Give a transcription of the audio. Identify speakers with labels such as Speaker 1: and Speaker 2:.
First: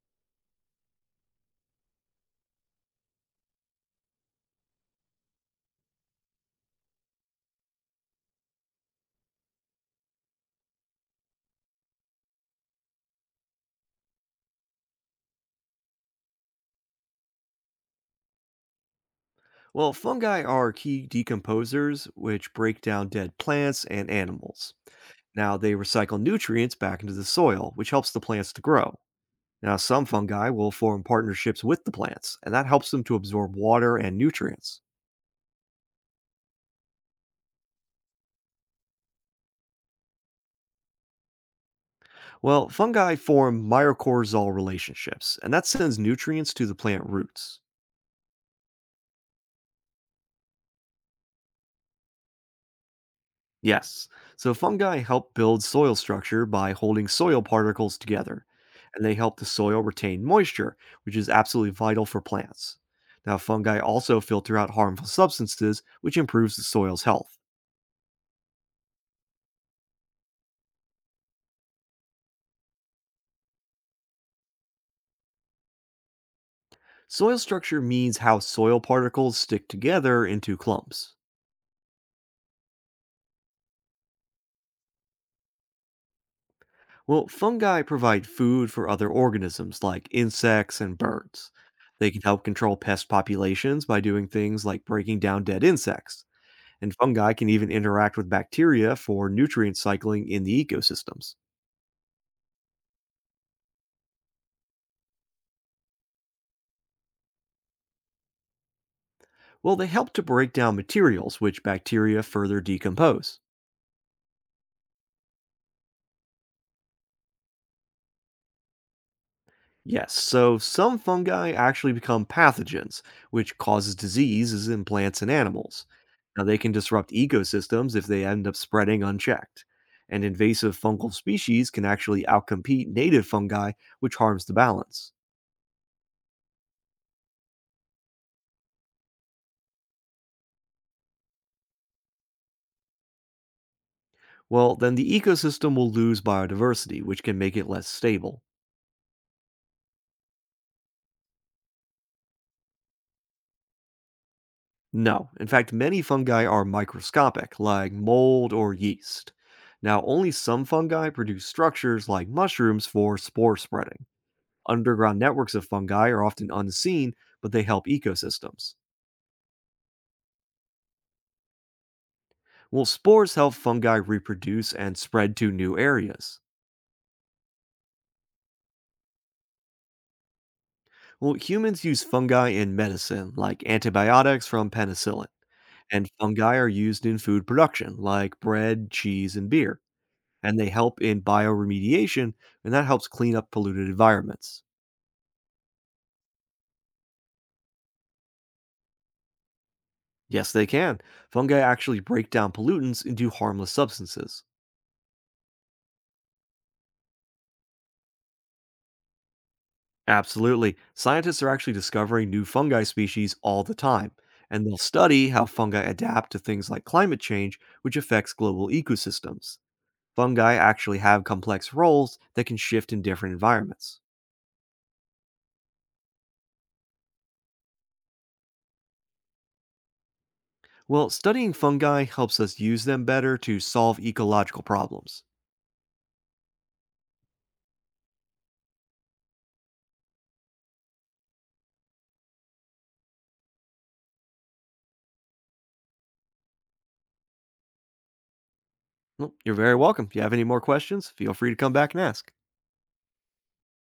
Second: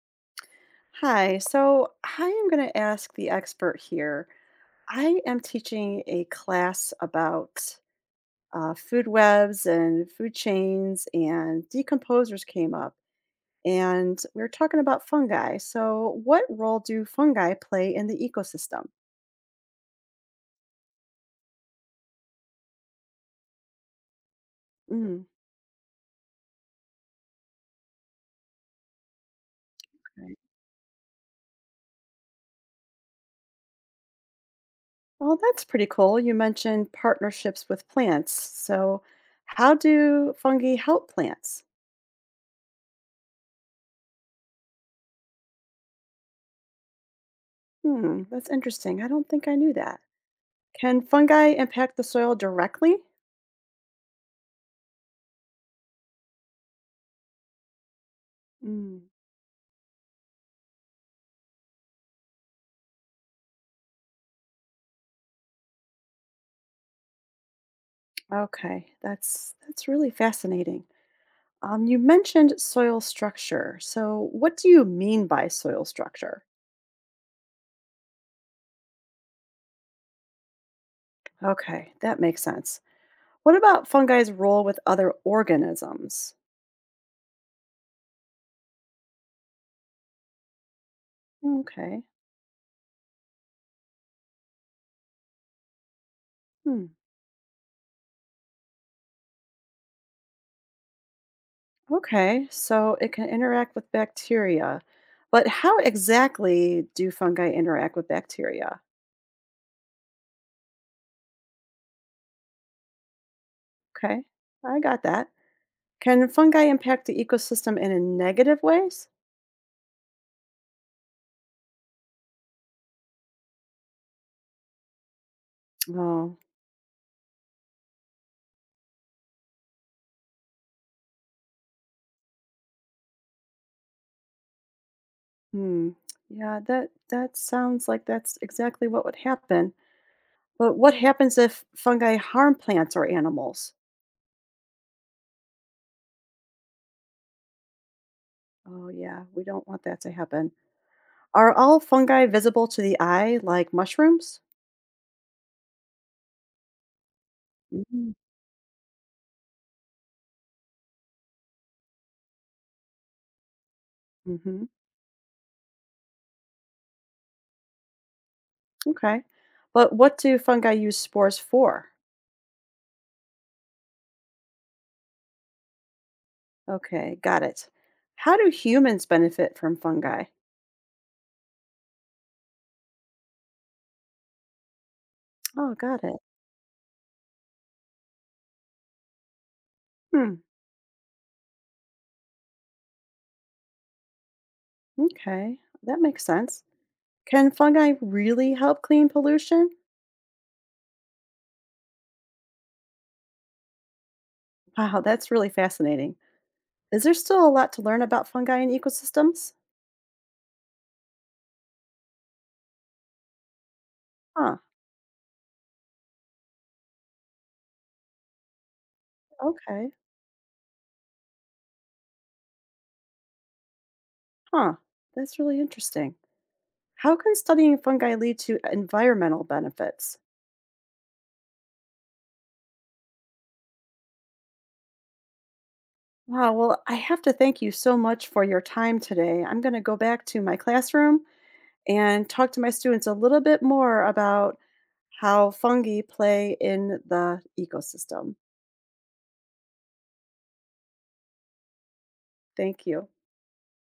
Speaker 1: Hi, so I am going to ask the expert here. I am teaching a class about food webs and food chains, and decomposers came up, and we were talking about fungi. So, what role do fungi play in the ecosystem?
Speaker 2: Well, fungi are key decomposers, which break down dead plants and animals.
Speaker 1: Mm.
Speaker 2: Now, they recycle nutrients back into the soil, which helps the plants to grow. Now, some
Speaker 1: Right.
Speaker 2: fungi will form partnerships with the plants, and that helps them to absorb water and nutrients.
Speaker 1: Well, that's pretty cool. You mentioned partnerships with plants. So, how do fungi help plants?
Speaker 2: Well, fungi form mycorrhizal relationships, and that sends nutrients to the plant roots.
Speaker 1: Hmm, that's interesting. I don't think I knew that. Can fungi impact the soil directly?
Speaker 2: Yes. So fungi help build soil structure by holding soil particles together,
Speaker 1: Mm,
Speaker 2: and they help the soil retain moisture, which is absolutely vital for plants. Now, fungi also filter out harmful substances, which improves the soil's health.
Speaker 1: okay, that's really fascinating. You mentioned soil structure. So, what do you mean by soil structure?
Speaker 2: Soil structure means how soil particles stick together into clumps.
Speaker 1: Okay, that makes sense. What about fungi's role with other organisms?
Speaker 2: Well, fungi provide food for other organisms like insects and birds.
Speaker 1: Okay.
Speaker 2: They can help control pest populations by doing things like breaking down dead insects,
Speaker 1: Hmm.
Speaker 2: and fungi can even interact with bacteria for nutrient cycling in the ecosystems.
Speaker 1: Okay, so it can interact with bacteria. But how exactly do fungi interact with bacteria?
Speaker 2: Well, they help to break down materials, which bacteria further decompose.
Speaker 1: Okay, I got that. Can fungi impact the ecosystem in a negative ways?
Speaker 2: Yes, so some fungi actually become pathogens, which causes diseases in plants and animals.
Speaker 1: Oh.
Speaker 2: Now, they can disrupt ecosystems if they end up spreading unchecked. And invasive fungal species can actually outcompete native fungi, which harms the balance.
Speaker 1: Hmm. Yeah, that sounds like that's exactly what would happen. But what happens if fungi harm plants or animals?
Speaker 2: Well, then the ecosystem will lose biodiversity, which can make it less stable.
Speaker 1: Oh, yeah, we don't want that to happen. Are all fungi visible to the eye like mushrooms?
Speaker 2: No. In fact, many fungi are microscopic, like mold or yeast. Now, only some fungi produce structures like mushrooms for spore spreading.
Speaker 1: Mm-hmm.
Speaker 2: Underground networks of fungi are often unseen, but they help ecosystems.
Speaker 1: Okay. But what do fungi use spores for?
Speaker 2: Well, spores help fungi reproduce and spread to new areas.
Speaker 1: Okay, got it. How do humans benefit from fungi?
Speaker 2: Well, humans use fungi in medicine, like antibiotics from penicillin,
Speaker 1: Oh, got
Speaker 2: and
Speaker 1: it.
Speaker 2: fungi are used in food production, like bread, cheese, and beer.
Speaker 1: Hmm.
Speaker 2: And they help in bioremediation, and that helps clean up polluted environments.
Speaker 1: Okay, that makes sense. Can fungi really help clean pollution?
Speaker 2: Yes, they can. Fungi actually break down pollutants into harmless substances.
Speaker 1: Wow, that's really fascinating. Is there still a lot to learn about fungi and ecosystems?
Speaker 2: Absolutely. Scientists are actually discovering new fungi species all the time,
Speaker 1: Huh,
Speaker 2: and they'll study how fungi adapt to things like climate change, which affects global ecosystems.
Speaker 1: okay.
Speaker 2: Fungi actually have complex roles that can shift in different environments.
Speaker 1: Huh, that's really interesting. How can studying fungi lead to environmental benefits?
Speaker 2: Well, studying fungi helps us use them better to solve ecological problems.
Speaker 1: Wow, well, I have to thank you so much for your time today. I'm going to go back to my classroom and talk to my students a little bit more about how fungi play in the ecosystem.
Speaker 2: Well, you're very welcome. If you have any more questions, feel free to come back and ask.
Speaker 1: Thank you.